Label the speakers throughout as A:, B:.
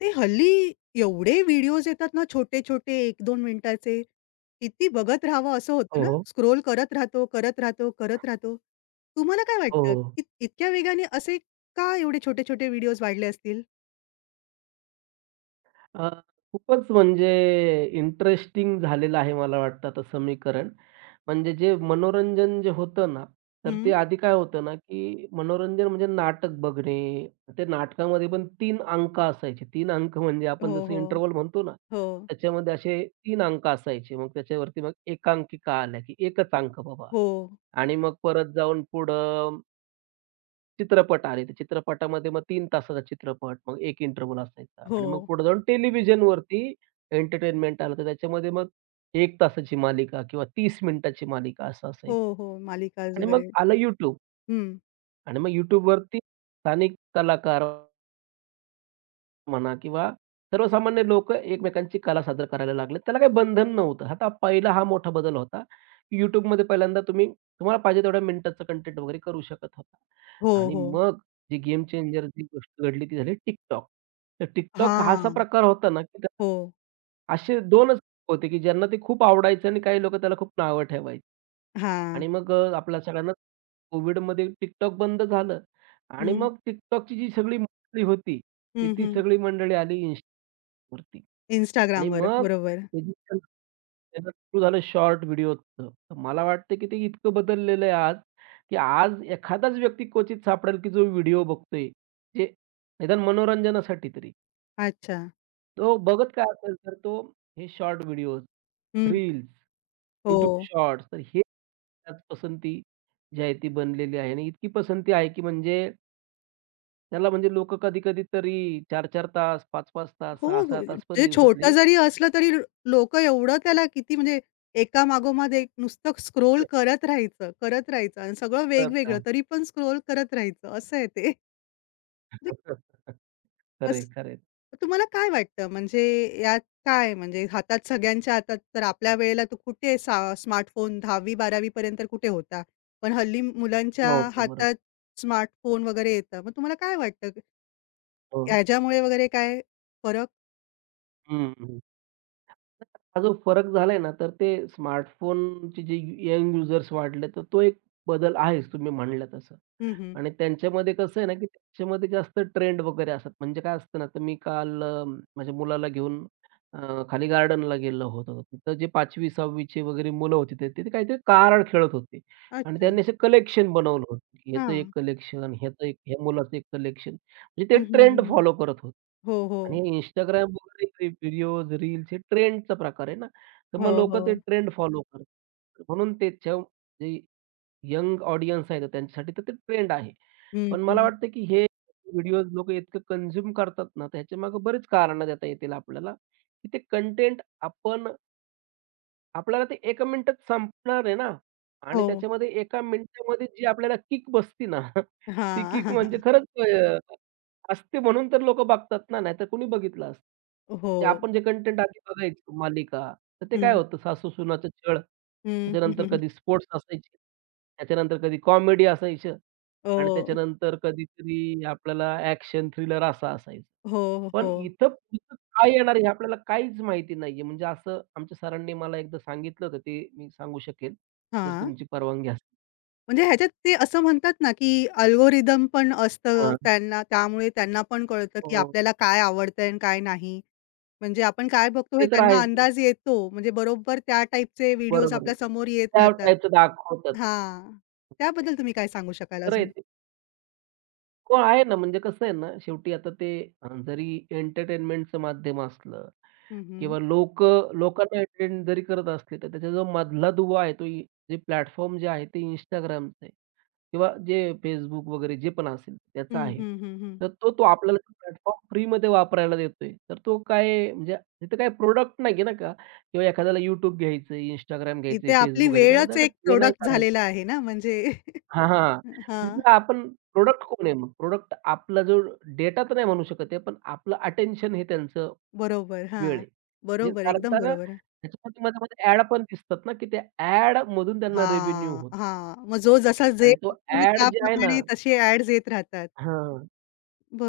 A: ते हल्ली एवढे व्हिडिओज येतात ना छोटे-छोटे 1-2 मिनिटाचे, किती बघत राहावं असं होतं
B: हो,
A: ना,
B: हो.
A: स्क्रोल करत राहतो. तुम्हाला काय
B: हो,
A: वाटतं,
B: हो.
A: की इतक्या वेगाने असे का एवढे छोटे-छोटे व्हिडिओज वाढले असतील?
B: अ, खूपच म्हणजे इंटरेस्टिंग झालेलं आहे मला वाटतं आता समीकरण. म्हणजे जे मनोरंजन जे होतं ना, तर
A: हं.
B: ते आधी काय होतं ना, की मनोरंजन म्हणजे नाटक बघणे. ते नाटकामध्ये पण 3 अंक असायचे. 3 अंक म्हणजे आपण
A: हो,
B: जसं
A: हो.
B: इंटरव्हल म्हणतो ना,
A: हो.
B: त्याच्यामध्ये असे 3 अंक असायचे. मग त्याच्यावरती मग एकांकिका आल्या, की एकच अंक बाबा
A: हो.
B: आणि मग परत जाऊन पुढं चित्रपट आले. त्या चित्रपटामध्ये मग 3 तासाचा चित्रपट, मग 1 इंटरव्हल असायचा
A: हो.
B: आणि मग पुढे जाऊन टेलिव्हिजनवरती एंटरटेनमेंट आलं. तर त्याच्यामध्ये मग 1 तासाची मालिका किंवा 30 मिनिटाची मालिका असं
A: हो,
B: असायचं
A: हो. मालिकाज
B: आणि मग
A: वगैरे.
B: आलं YouTube
A: हं.
B: आणि मग YouTubeवरती स्थानिक कलाकार म्हणा किंवा सर्वसामान्य लोकं एकमेकांची कला सादर करायला लागले त्याला काही बंधन नव्हतं. आता पहिला हा मोठा बदल होता, की YouTubeमध्ये पहिल्यांदा तुम्ही तुम्हाला पाहिजे तेवढ्या मिनिटाचं कंटेंट वगैरे करू शकत होता.
A: हो,
B: आणि
A: हो.
B: मग जी गेम चेंजर जी गोष्ट घडली ती झाली TikTok. तर TikTok हा असा
A: हां.
B: प्रकार होता ना, की त्याला
A: हो.
B: असे 2च होते, की ज्यांना ते खूप आवडायचं आणि काही लोकं त्याला खूप नावं ठेवायची.
A: हां.
B: आणि मग आपल्या सगळ्यांना कोविडमध्ये TikTok बंद झालं आणि
A: हं.
B: मग TikTokची जी सगळी मंडळी होती, ती
A: हं,
B: ती
A: हं.
B: सगळी मंडळी आली Instagramवरती. आणि
A: Instagramवर.
B: मग
A: बरोबर.
B: ते जे त्याचं सुरू झालं शॉर्ट व्हिडिओचं. तर मला वाटतं की ते इतकं बदललेलं आहे आज, की आज एखादाच व्यक्ती क्वचित सापडेल की जो व्हिडिओ बघतोय, जे निदान मनोरंजनासाठी तरी.
A: अच्छा.
B: तो बघत काय असेल तर तो हे शॉर्ट व्हिडिओज,
A: हं.
B: रील्स,
A: हो.
B: YouTube शॉर्ट्स तर हे त्याच पसंती जी आहे ती बनलेली आहे आणि इतकी पसंती आहे की म्हणजे त्याला म्हणजे लोकं कधी-कधी तरी 4 तास, 5-5 तास,
A: हो, हो.
B: 6-6 तास पण
A: म्हणजे छोटं
B: दिवसातले
A: जरी असलं तरी लोकं एवढं त्याला किती म्हणजे एकामागोमाग एक नुसतं स्क्रोल
B: करत
A: करत राहायचं आणि सगळं वेगवेगळं
B: राहतात.
A: तरी पण स्क्रोल करत राहायचं असं आहे ते. म्हणजे
B: खरं आहे,
A: कसं
B: खरं.
A: तुम्हाला काय वाटतं म्हणजे यात काय म्हणजे हातात सगळ्यांच्या हातात तर आपल्या वेळेला तो कुठे स्मार्टफोन 10वी-12वी पर्यंत कुठे होता. पण हल्ली मुलांच्या
B: नव्हतं बरोबर.
A: हातात स्मार्टफोन वगैरे येतं. मग तुम्हाला काय वाटतं
B: हो.
A: ह्याच्यामुळे वगैरे काय फरक?
B: हं, हं. हा जो फरक झालाय ना, तर ते स्मार्टफोनचे जे यंग युजर्स वाढले, तर तो एक बदल आहेच तुम्ही म्हणल्या तसं.
A: हं.
B: आणि त्यांच्यामध्ये कसं आहे ना, की त्यांच्यामध्ये जास्त ट्रेंड वगैरे असतात. म्हणजे काय असतं ना, तर मी काल माझ्या मुलाला घेऊन खाली गार्डनला गेलो होतो. तिथं जे 5वी, 6वी ची वगैरे मुलं होती, तर तिथे काहीतरी कार्ड खेळत होते आणि
A: अच्छा.
B: त्यांनी असं कलेक्शन बनवलं होतं, की ह्याचं एक
A: हां.
B: कलेक्शन, ह्याचं एक ह्या मुलाचं एक कलेक्शन. म्हणजे ते
A: हं, हं, हं,
B: ट्रेंड
A: हं.
B: फॉलो करत होते.
A: हो, हो.
B: आणि Instagram वगैरे व्हिडिओज, रील्स हे ट्रेंडचा प्रकार आहे ना, तर
A: हो,
B: मग लोकं ते
A: हो.
B: ट्रेंड फॉलो करतात. म्हणून त्याच्या यंग ऑडियन्स आहे, तर त्यांच्यासाठी तर ते ट्रेंड आहे.
A: हं,
B: पण मला
A: हं.
B: वाटतं, की हे व्हिडिओज लोकं इतकं कन्झ्युम करतात ना, त्याच्यामागे बरीच कारणं देता येतील आपल्याला, की ते कंटेंट आपण आपल्याला ते एका मिनिटात संपणार आहे ना आणि
A: हो.
B: त्याच्यामध्ये एका मिनिटामध्ये जी आपल्याला किक बसती ना, ती किक
A: हां.
B: म्हणजे खरंच असते म्हणून तर लोकं बघतात ना, नाहीतर कुणी बघितलं असतं.
A: हो.
B: जे आपण जे कंटेंट आधी बघायचो मालिका, तर ते काय
A: हं.
B: होतं सासू-सुनाचं छळ,
A: हं, हं,
B: त्याच्यानंतर
A: हं.
B: कधी स्पोर्ट्स असायचे, त्याच्यानंतर कधी कॉमेडी असायचं आणि
A: हो.
B: त्याच्यानंतर कधीतरी आपल्याला ॲक्शन थ्रिलर असा असायचा.
A: हो,
B: पण
A: हो.
B: इथं पुढचं काय येणार आहे हे आपल्याला काहीच माहिती नाहीये. म्हणजे असं आमच्या सरांनी मला एकदा सांगितलं होतं ते मी सांगू शकेल, जर
A: हां.
B: तुमची परवानगी असेल.
A: म्हणजे ह्याच्यात ते असं म्हणतात ना, की अल्गोरिदम पण असतं
B: हां.
A: त्यांना त्यामुळे त्यांना पण कळतं, की
B: हो.
A: आपल्याला काय आवडतंय आणि काय नाही. म्हणजे आपण काय बघतो हे
B: ते तर
A: त्यांना
B: आहेच ना.
A: अंदाज येतो. म्हणजे बरोबर त्या टाइपचे व्हिडिओज
B: बरोबर आहे.
A: आपल्या समोर येत
B: त्या
A: राहतात.
B: टाईपचं दाखवतात.
A: हां. त्याबद्दल तुम्ही काय सांगू शकाल
B: खरं आहे
A: अजून?
B: ते. हो, आहे ना, म्हणजे कसं आहे ना, शेवटी आता ते जरी एंटरटेनमेंटचं माध्यम असलं
A: हं.
B: किंवा लोकं लोकांना एंटरटेन जरी करत असले, तर त्याचा जो मधला दुवा आहे, तो इ जे प्लॅटफॉर्म जे आहे ते Instagramचं आहे किंवा जे Facebook वगैरे जे पण असेल त्याचा
A: हं,
B: आहे.
A: हं, हं, हं.
B: तर तो तो आपल्याला प्लॅटफॉर्म फ्रीमध्ये वापरायला देतोय. तर तो काय म्हणजे तिथं काही प्रोडक्ट नाही ना का किंवा एखाद्याला YouTube घ्यायचंय, Instagram
A: इथे
B: घ्यायचंय,
A: आपली
B: Facebook घ्यायचं त्याला
A: वेळच
B: तर काय
A: एक
B: पे नाही
A: प्रॉडक्ट
B: करायचं.
A: झालेला आहे ना म्हणजे
B: हां, हां.
A: हां,
B: तिथं आपण प्रॉडक्ट कोण आहे मग? प्रॉडक्ट आपला जो डेटा तर नाही म्हणू शकत आहे, पण आपलं अटेन्शन हे त्यांचं
A: बरोबर.
B: वेळ
A: हां,
B: आहे. म्हणजे
A: बरोबर,
B: कारण
A: एकदम
B: का ना,
A: बरोबर.
B: त्याच्यामध्ये मध्ये-मध्ये ॲड पण दिसतात ना, की त्या ॲडमधून त्यांना रेव्हेन्यू
A: हां,
B: होतो
A: हां. मग जो जसा जे
B: आणि तो
A: बघतोय
B: ॲड जे आहे ना
A: त्याप्रमाणे तसे ॲड्स येत राहतात.
B: हां,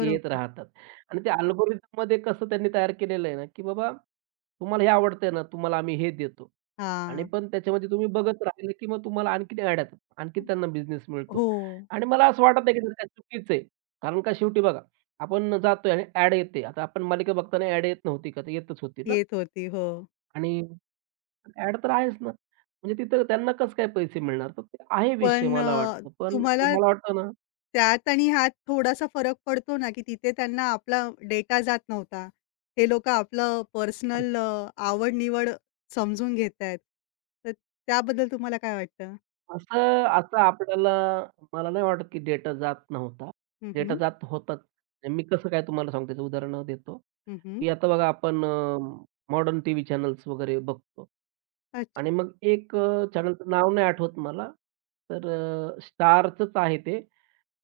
B: येत राहतात आणि त्या अल्गोरिथममध्ये कसं त्यांनी तयार केलेलं आहे ना, की बाबा तुम्हाला हे आवडतंय ना, तुम्हाला आम्ही हे देतो. आणि
A: हां.
B: पण त्याच्यामध्ये तुम्ही बघत राहिले, की मग तुम्हाला आणखीन ॲड येतात. आणखीन त्यांना बिझनेस मिळतो.
A: हो,
B: आणि मला असं वाटत नाही, की ते चुकीचं आहे. कारण का शेवटी बघा, आपण जातोय आणि ॲड येते. आता आपण मालिका बघताना ॲड येत नव्हती का? तर येतच होती ना.
A: येत होती. हो.
B: आणि ॲड तर आहेच ना. म्हणजे तिथं त्यांना कसं काय पैसे मिळणार? तर ते आहे विषय
A: पण
B: मला वाटतं. पण
A: तुम्हाला
B: मला वाटतं ना
A: त्यात आणि ह्यात थोडासा फरक पडतो ना, की तिथे त्यांना आपला डेटा जात नव्हता. ते लोकं आपलं पर्सनल
B: अच्छा.
A: आवड-निवड समजून घेतायत. तर त्याबद्दल तुम्हाला काय वाटतं?
B: असं असं आपल्याला मला नाही वाटत, की डेटा जात नव्हता.
A: हं,
B: डेटा
A: हं.
B: जात होताच. मी कसं काय तुम्हाला सांगतो, त्याचं उदाहरण देतो.
A: हं.
B: की आता बघा आपण मॉडर्न टीव्ही चॅनल्स वगैरे बघतो
A: अच्छा.
B: आणि मग एक चॅनलचं नाव नाही आठवत मला. तर स्टारचंच आहे ते.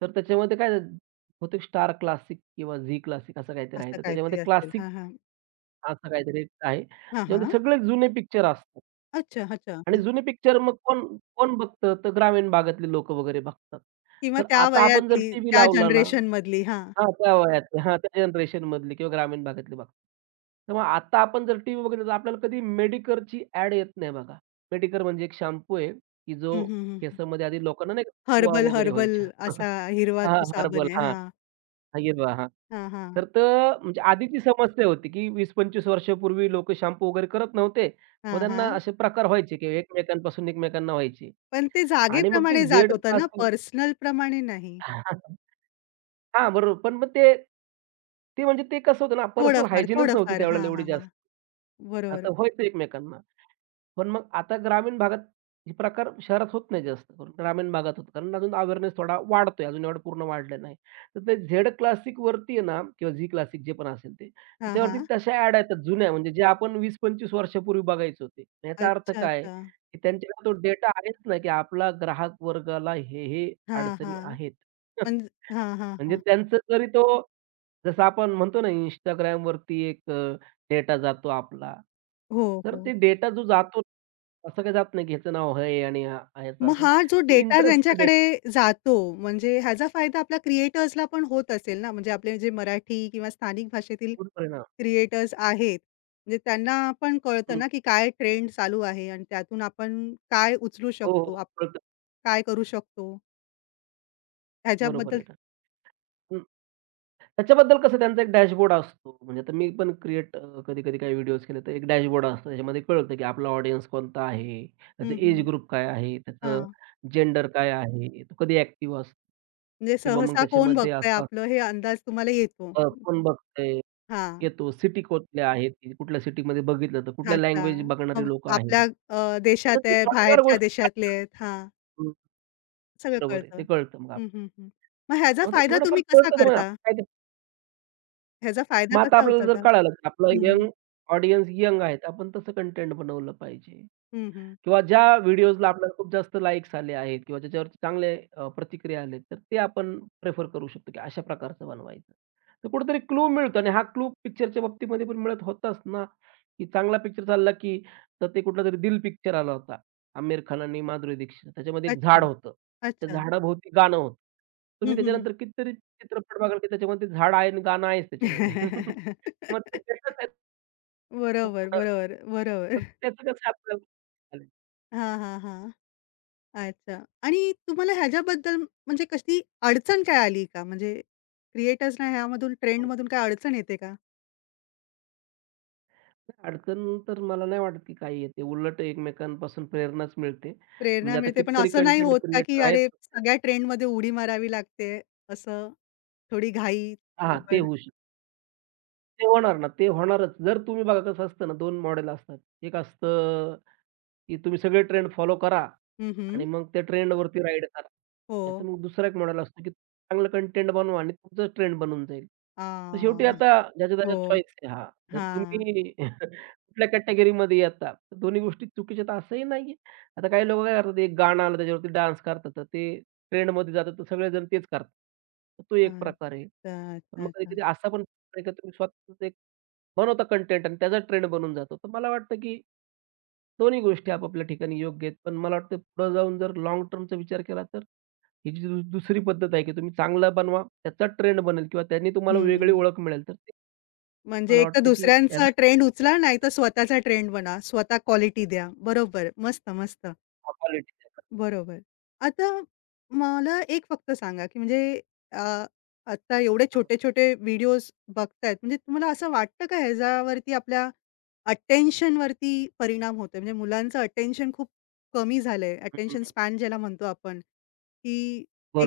B: तर त्याच्यामध्ये काय बहुतेक स्टार क्लासिक किंवा झी क्लासिक असं काहीतरी आहे.
A: असं
B: तर
A: काहीतरी
B: त्याच्यामध्ये
A: असेल.
B: क्लासिक
A: हां, हां.
B: असं काहीतरी आहे.
A: हां,
B: त्याच्यामध्ये
A: हां.
B: सगळे जुने पिक्चर असतात.
A: अच्छा, अच्छा.
B: आणि जुने पिक्चर मग कोण कोण बघतं? तर ग्रामीण भागातले लोकं वगैरे बघतात.
A: किंवा
B: तर
A: त्या
B: आता आपण जर
A: वयातली,
B: टीव्ही
A: त्या
B: लावला ना
A: जनरेशनमधली. हां.
B: हां, त्या वयातले हां, त्या जनरेशनमधले किंवा ग्रामीण भागातले बघतात. तर मग आता आपण जर टीव्ही बघितला तर आपल्याला कधी मेडिकेअरची ॲड येत नाही बघा. मेडिकेअर म्हणजे एक शॅम्पू आहे, की जो
A: हं, हं, हं.
B: केसामध्ये आधी लोकांना नाही का, ओवा
A: हर्बल,
B: वगैरे
A: हर्बल
B: व्हायच्या.
A: असा हिरवा
B: हां,
A: तो
B: हर्बल.
A: साबण आहे.
B: हां.
A: हां.
B: हा, हिरवा. हां.
A: हां, हां.
B: तर तो म्हणजे आधीची समस्या होती, की 20-25 वर्षापूर्वी लोकं शॅम्पू वगैरे करत नव्हते. मग
A: हां,
B: त्यांना
A: हां.
B: असे प्रकार व्हायचे, की एकमेकांपासून एकमेकांना व्हायचे
A: पण ते
B: आणि मग ते
A: जागेप्रमाणे जात
B: झेड
A: होतं
B: क्लास
A: ना, पर्सनलप्रमाणे नाही.
B: हां, बरोबर. पण मग ते ते म्हणजे ते कसं होतं ना, पर्सनल
A: थोडंफार,
B: हायजीनच नव्हती
A: थोडंफार. हां,
B: त्यावेळेला
A: हां,
B: एवढी
A: हां.
B: जास्त. आता
A: बरोबर.
B: व्हायचं एकमेकांना. पण मग आता ग्रामीण भागात हे प्रकार शहरात होत नाही जास्त करून. ग्रामीण भागात होतं. कारण अजून अवेअरनेस थोडा वाढतोय. अजून एवढं पूर्ण वाढलं नाही. तर ते झेड क्लासिकवरती आहे ना किंवा झी क्लासिक जे पण असेल ते,
A: हां,
B: त्याच्यावरती
A: हां.
B: तशा ॲड येतात जुन्या म्हणजे जे आपण 20-25 वर्षापूर्वी बघायचे होते. याचा अर्थ
A: अच्छा,
B: काय?
A: अच्छा.
B: की त्यांच्याकडे तो डेटा आहेच ना, की आपला ग्राहक वर्गाला हे
A: हां,
B: अडचणी
A: हां.
B: आहेत.
A: म्हणजे हां, हां,
B: म्हणजे
A: हां.
B: त्यांचं तरी तो जसं आपण म्हणतो ना Instagram वरती एक डेटा जातो आपला.
A: हो,
B: तर
A: हो.
B: ते डेटा जो जातो, असं काही जात नाही, की ह्याचं नाव हे आणि ह्याचं
A: मग
B: असं.
A: हा जो डेटा
B: इंटरेस्टचा
A: त्यांच्याकडे
B: डेटा
A: जातो, म्हणजे ह्याचा फायदा आपल्या क्रिएटर्सला पण होत असेल ना, म्हणजे आपले जे मराठी किंवा स्थानिक भाषेतील
B: बरोबर आहे ना?
A: क्रिएटर्स आहेत, म्हणजे त्यांना पण कळतं
B: हं.
A: ना, की काय ट्रेंड चालू आहे आणि त्यातून आपण काय उचलू
B: हो,
A: शकतो,
B: हो. कळतं.
A: काय करू शकतो
B: बरोबर
A: ह्याच्याबद्दल
B: आहे ना. हं. त्याच्याबद्दल कसं त्यांचा एक डॅशबोर्ड असतो. म्हणजे आता मी पण कधी-कधी काही व्हिडिओज केले तर एक डॅशबोर्ड असतो. त्याच्यामध्ये कळतं, की आपला ऑडियन्स कोणता आहे, त्याचं
A: हं.
B: एज ग्रुप काय आहे, त्याचं
A: हां.
B: जेंडर काय आहे, तो कधी ॲक्टिव्ह असतो
A: म्हणजे
B: किंवा मग
A: सहसा कोण
B: त्याच्यामध्ये
A: बघतंय
B: असं असतं
A: आपलं हे अंदाज तुम्हाला येतो.
B: कोण बघतंय,
A: हां.
B: येतो, सिटी कुठल्या आहेत, की कुठल्या सिटीमध्ये बघितलं तर कुठल्या
A: अच्छा.
B: लँग्वेज बघणारी
A: मग
B: लोकं आहेत.
A: आपल्या
B: आता
A: देशात
B: ते
A: आहे,
B: थोड्याफार
A: बाहेरच्या
B: गोष्टी
A: देशातले
B: कळतात.
A: आहेत. हां,
B: हं,
A: सगळं
B: बरोबर आहे.
A: कळतं.
B: ते कळतं मग
A: हं,
B: आपल्याला.
A: हं, हं. मग ह्याचा
B: मग ते
A: फायदा
B: थोडंफार
A: तुम्ही कसा
B: कळतं तर मग
A: करता?
B: आपण काय
A: ह्याचा फायदा
B: मग आता
A: कसा
B: आपल्याला जर
A: उचलता?
B: कळालं, की आपला
A: हं.
B: यंग ऑडियन्स यंग आहेत, आपण तसं कंटेंट बनवलं पाहिजे.
A: हं.
B: किंवा ज्या व्हिडिओजला आपल्याला खूप जास्त लाइक्स आले आहेत किंवा ज्याच्यावरती चांगले प्रतिक्रिया आले, तर ते आपण प्रिफर करू शकतो, की अशा प्रकारचं बनवायचं. तर कुठेतरी क्लू मिळतो आणि हा क्लू पिक्चरच्या बाबतीमध्ये पण मिळत होताच ना, की चांगला पिक्चर चालला, की तर ते कुठलातरी दिल पिक्चर आला होता. आमिर खान आणि माधुरी दीक्षित. त्याच्यामध्ये एक झाड
A: अच्छा,
B: होतं. त्या
A: अच्छा.
B: झाडाभोवती गाणं होतं. तुम्ही
A: हं.
B: त्याच्यानंतर कितीतरी चित्रपट बघाल, की त्याच्यामध्ये ते झाड आहे आणि गाणं आहेच त्याच्यामध्ये. मग ते त्याचं त्याचं
A: बरोबर, बरोबर, बरोबर.
B: त्याचं कसं आपल्याला चालेल.
A: हां, हां, हां. अच्छा. आणि तुम्हाला ह्याच्याबद्दल म्हणजे कशी अडचण काय आली का? म्हणजे क्रिएटर्सना ह्यामधून ट्रेंडमधून काय अडचण येते का?
B: अडचण तर मला नाही वाटत की काही येते. उलट एकमेकांपासून प्रेरणाच मिळते.
A: प्रेरणा
B: म्हणजे आता
A: मिळते, पण
B: कितीतरी
A: असं नाही
B: कंटेंट
A: होत का, की
B: क्रिएटर
A: अरे
B: आहेत
A: सगळ्या ट्रेंडमध्ये उडी मारावी लागते, असं थोडी घाई,
B: हां, ते
A: गडबड?
B: होऊ शकतं. ते होणार ना, ते होणारच. जर तुम्ही बघा कसं असतं ना, 2 मॉडेल असतात. एक असतं की तुम्ही सगळे ट्रेंड फॉलो करा.
A: हं.
B: आणि मग त्या ट्रेंडवरती राईड करा.
A: हो.
B: नाहीतर मग दुसरा एक मॉडेल असतो, की चांगलं कंटेंट बनवा आणि तुमचाच ट्रेंड बनून जाईल. तर शेवटी
A: हां.
B: आता ज्याच्या त्याच्या
A: हो.
B: चॉईस आहे. हां, जर
A: हां,
B: तुम्ही कुठल्या कॅटेगरीमध्ये येता, तर दोन्ही गोष्टी चुकीच्या आहेत असंही नाहीये. आता काही लोकं काय करतात, एक गाणं आलं त्याच्यावरती डान्स करतात, तर ते ट्रेंडमध्ये जातात, तर सगळेजण तेच करतात. तर तो एक
A: हां.
B: प्रकार आहे.
A: अच्छा,
B: पण
A: अच्छा,
B: मग
A: अच्छा.
B: कधी-कधी असा पण प्रकार आहे, का तुम्ही स्वतःच एक बनवता कंटेंट आणि त्याचा ट्रेंड बनून जातो. तर मला वाटतं, की दोन्ही गोष्टी आपापल्या ठिकाणी योग्य आहेत. पण मला वाटतं पुढे जाऊन जर लाँग टर्मचा विचार केला तर ही जी दुसरी पद्धत आहे, की तुम्ही चांगला बनवा, त्याचा ट्रेंड बनेल किंवा त्यांनी तुम्हाला वेगळी
A: हं.
B: ओळख मिळेल. तर ते
A: म्हणजे
B: मला
A: एक तर
B: वाटतं की ॲज
A: दुसऱ्यांचा
B: अ
A: ट्रेंड उचला, नाहीतर स्वतःचा ट्रेंड बना. स्वतः क्वालिटी द्या. बरोबर. मस्त, मस्त.
B: हां, क्वालिटी.
A: बरोबर. आता मला एक फक्त सांगा, की म्हणजे अ, आता एवढे छोटे-छोटे व्हिडिओज बघतायत, म्हणजे तुम्हाला असं वाटतं का ह्याच्यावरती आपल्या अटेन्शन वरती परिणाम होतोय? म्हणजे मुलांचं अटेन्शन खूप कमी झालंय. अटेन्शन स्पॅन ज्याला म्हणतो आपण, की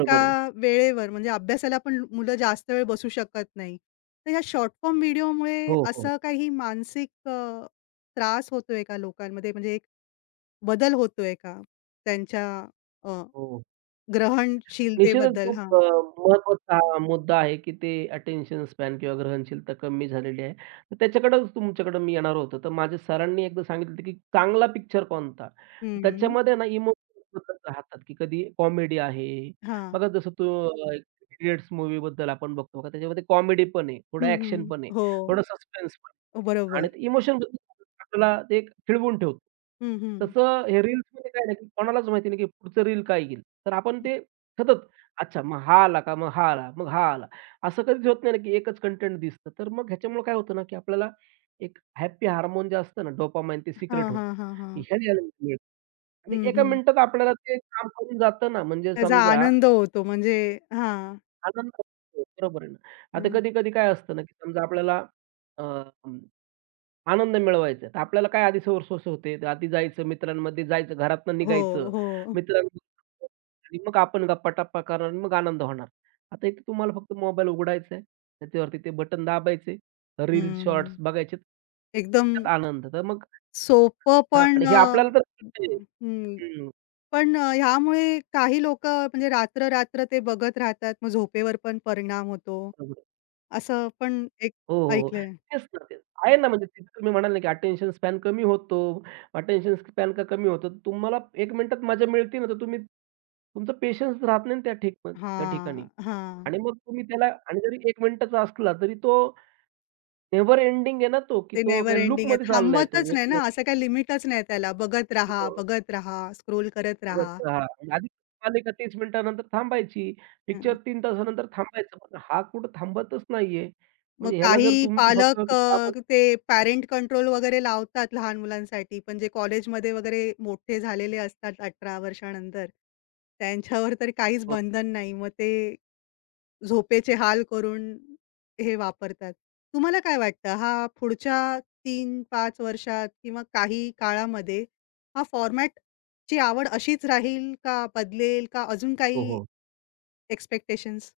A: एका
B: आहे.
A: वेळेवर म्हणजे अभ्यासाला पण मुलं जास्त वेळ बसू शकत नाही. तर ह्या शॉर्ट फॉर्म व्हिडिओमुळे
B: हो, हो.
A: असं काही मानसिक त्रास होतोय का लोकांमध्ये? म्हणजे एक बदल होतोय का? त्यांच्या अ,
B: हो. निश्चितच
A: ग्रहणशीलतेबद्दल?
B: खूप
A: हां.
B: महत्त्वाचा हा मुद्दा आहे, की ते अटेन्शन स्पॅन किंवा ग्रहणशीलता कमी झालेली आहे. तर त्याच्याकडंच तुमच्याकडं मी येणार होतो. तर माझ्या सरांनी एकदा सांगितलं होतं, की चांगला पिक्चर कोणता?
A: हं.
B: त्याच्यामध्ये ना इमोशन्स बदलत राहतात, की कधी कॉमेडी आहे.
A: हां.
B: बघा जसं तो अ, इडियट्स मूव्हीबद्दल आपण बघतो बघा त्याच्यामध्ये कॉमेडी पण आहे, थोडं
A: हं, हं.
B: ॲक्शन पण आहे,
A: हो.
B: थोडं सस्पेन्स आणि
A: बरोबर.
B: ते इमोशन आपल्याला ते एक खिळवून ठेवतं.
A: हं, हं.
B: तसं हे रील्समध्ये काय आहे ना, की कोणालाच माहिती नाही, की पुढचं रील काय येईल. तर आपण ते सतत अच्छा मग हा आला का? मग हा आला, मग हा आला. असं कधीच होत नाही ना, की एकच कंटेंट दिसतं. तर मग ह्याच्यामुळे काय होतं ना, की आपल्याला एक हॅपी हार्मोन जे असतं ना डोपामाइन ते
A: हां,
B: सिक्रेट होतं.
A: हां, हां, हां.
B: की ह्याने आनंद मिळतो. आणि
A: हं,
B: एका
A: हं.
B: मिनिटात आपल्याला ते काम करून जातं ना, म्हणजे
A: त्याचा
B: समजा
A: आनंद होतो म्हणजे हां.
B: आनंद होतो, बरोबर आहे ना. आता
A: हं.
B: कधी-कधी काय असतं ना, की समजा आपल्याला आनंद मिळवायचा आहे. तर आपल्याला काय आधी सोर्स होते. तर आधी जायचं, मित्रांमध्ये जायचं, घरातनं
A: हो,
B: निघायचं,
A: हो.
B: मित्रांबरोबर आणि मग आपण गप्पा-टप्पा करणार आणि मग आनंद होणार. आता इथे तुम्हाला फक्त मोबाईल उघडायचा आहे. त्याच्यावरती ते बटन दाबायचे. रील्स, शॉर्ट्स
A: हं.
B: बघायचे.
A: एकदम
B: त्याच्यात आनंद. तर मग
A: सोपं
B: हां
A: पण
B: आणि हे आपल्याला तर
A: हं.
B: हं.
A: पण ह्यामुळे काही लोकं म्हणजे रात्र-रात्र ते बघत राहतात. मग झोपेवर पण परिणाम होतो. असं पण एक
B: हो, हो, हो.
A: ऐकलंय.
B: तेच ना ते आहे ना, म्हणजे तिथं तुम्ही म्हणाल ना, की अटेन्शन स्पॅन कमी होतो. अटेन्शन स्पॅन का कमी होतो? तर तुम्हाला 1 मिनिटात मजा मिळते ना, तर तुम्ही तुमचा पेशन्स राहत नाही ना त्या
A: हां,
B: ठिकाणी.
A: हां.
B: आणि मग तुम्ही त्याला आणि जरी 1 मिनिटाचा असला, तरी तो नेव्हर एंडिंग आहे ना तो, की
A: ते नेव्हर
B: तो
A: एंडिंग आहे.
B: लूपमध्ये चाललाय तो.
A: थांबवतच नाही
B: एक
A: ना, असं काही लिमिटच नाही त्याला. बघत राहा,
B: हो,
A: बघत राहा, स्क्रोल करत
B: बघत
A: राहा.
B: रहा. आधी आले का 30 मिनिटानंतर थांबायची.
A: हं.
B: पिक्चर 3 तासानंतर थांबायचं. पण हा कुठं थांबतच नाहीये.
A: मग
B: म्हणजे ह्याला
A: काही
B: जर तुमचं स्वतः
A: पालक ते पॅरेंट कंट्रोल वगैरे लावतात लहान मुलांसाठी, पण जे कॉलेजमध्ये वगैरे मोठे झालेले असतात 18 वर्षानंतर, त्यांच्यावर तर काहीच
B: हो,
A: बंधन नाही. मग ते झोपेचे हाल करून हे वापरतात. तुम्हाला काय वाटतं हा पुढच्या 3, 5 वर्षात किंवा काही काळामध्ये हा फॉर्मॅट ची आवड अशीच राहील का बदलेल का अजून
B: हो,
A: काही
B: हो.
A: एक्सपेक्टेशन्स?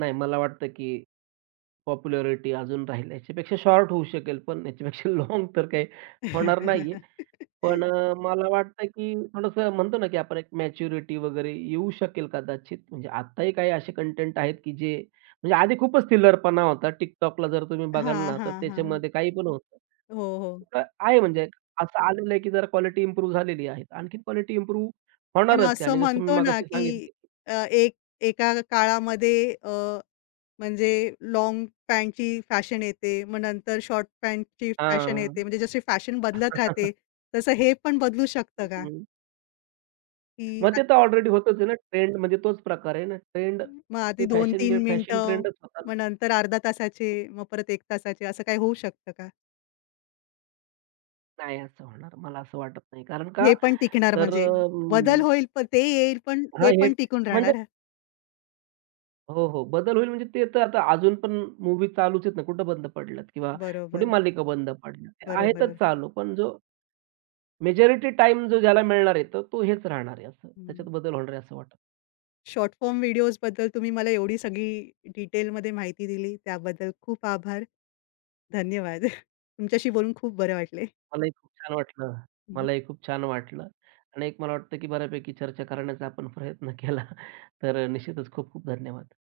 B: नाही मला वाटतं, की पॉप्युलॅरिटी अजून राहील. याच्यापेक्षा शॉर्ट होऊ शकेल, पण याच्यापेक्षा लाँग तर काही होणार नाहीये. पण मला वाटतं की थोडंसं म्हणतो ना, की आपण एक मॅच्युरिटी वगैरे येऊ शकेल कदाचित. म्हणजे आत्ताही काही असे कंटेंट आहेत, की जे म्हणजे आधी खूपच थिल्लरपणा होता. TikTokला जर तुम्ही बघाल
A: हां,
B: ना, तर
A: हां, हां.
B: त्याच्यामध्ये काही पण होतं.
A: हो, हो.
B: तर आहे म्हणजे असं आलेलं आहे, की जरा क्वालिटी इम्प्रूव्ह झालेली आहे. आणखीन क्वालिटी इम्प्रूव्ह
A: पण
B: होणारच आहे
A: असं
B: आणि जसं मी
A: म्हणतो ना,
B: मगाशी
A: की
B: सांगितलं, की
A: एक एका काळामध्ये म्हणजे लाँग पॅन्टची फॅशन येते, मग नंतर शॉर्ट पॅन्टची फॅशन येते.
B: हां.
A: म्हणजे जशी फॅशन बदलत राहते, तसं हे पण बदलू शकतं का? की
B: मग ते
A: आत
B: तर ऑलरेडी होतच आहे ना ट्रेंड म्हणजे तोच प्रकार आहे ना. ट्रेंड
A: हं. मग आधी
B: ते फॅशन
A: 2-3
B: जे फॅशन
A: मिनिटं,
B: ट्रेंडच होता ना.
A: मग नंतर अर्धा तासाचे, मग परत 1 तासाचे असं काही होऊ शकतं का?
B: नाही असं होणार मला असं वाटत नाही. कारण
A: हे
B: का
A: पण टिकणार
B: तर
A: म्हणजे बदल होईल, पण ते येईल, पण
B: हां,
A: हे
B: हे
A: पण टिकून
B: म्हणजे
A: राहणार.
B: हो, हो. बदल होईल म्हणजे ते तर आता अजून पण मूव्ही चालूच आहेत ना, कुठं बंद पडल्यात किंवा कुठे
A: बरोबर,
B: मालिका बंद पडल्या. ते
A: बरोबर.
B: आहेतच चालू. पण जो मेजॉरिटी टाईम जो ज्याला मिळणार आहे, तर तो हेच राहणार आहे असं. त्याच्यात बदल होणार आहे असं वाटत
A: शॉर्ट फॉर्म व्हिडिओजबद्दल तुम्ही मला एवढी सगळी डिटेलमध्ये माहिती दिली त्याबद्दल खूप आभार. धन्यवाद. तुमच्याशी बोलून खूप बरं वाटले.
B: मलाही खूप छान वाटलं.
A: हं,
B: मलाही खूप छान वाटलं आणि एक मला वाटतं, की बऱ्यापैकी चर्चा करण्याचा आपण प्रयत्न केला. तर निश्चितच खूप खूप धन्यवाद.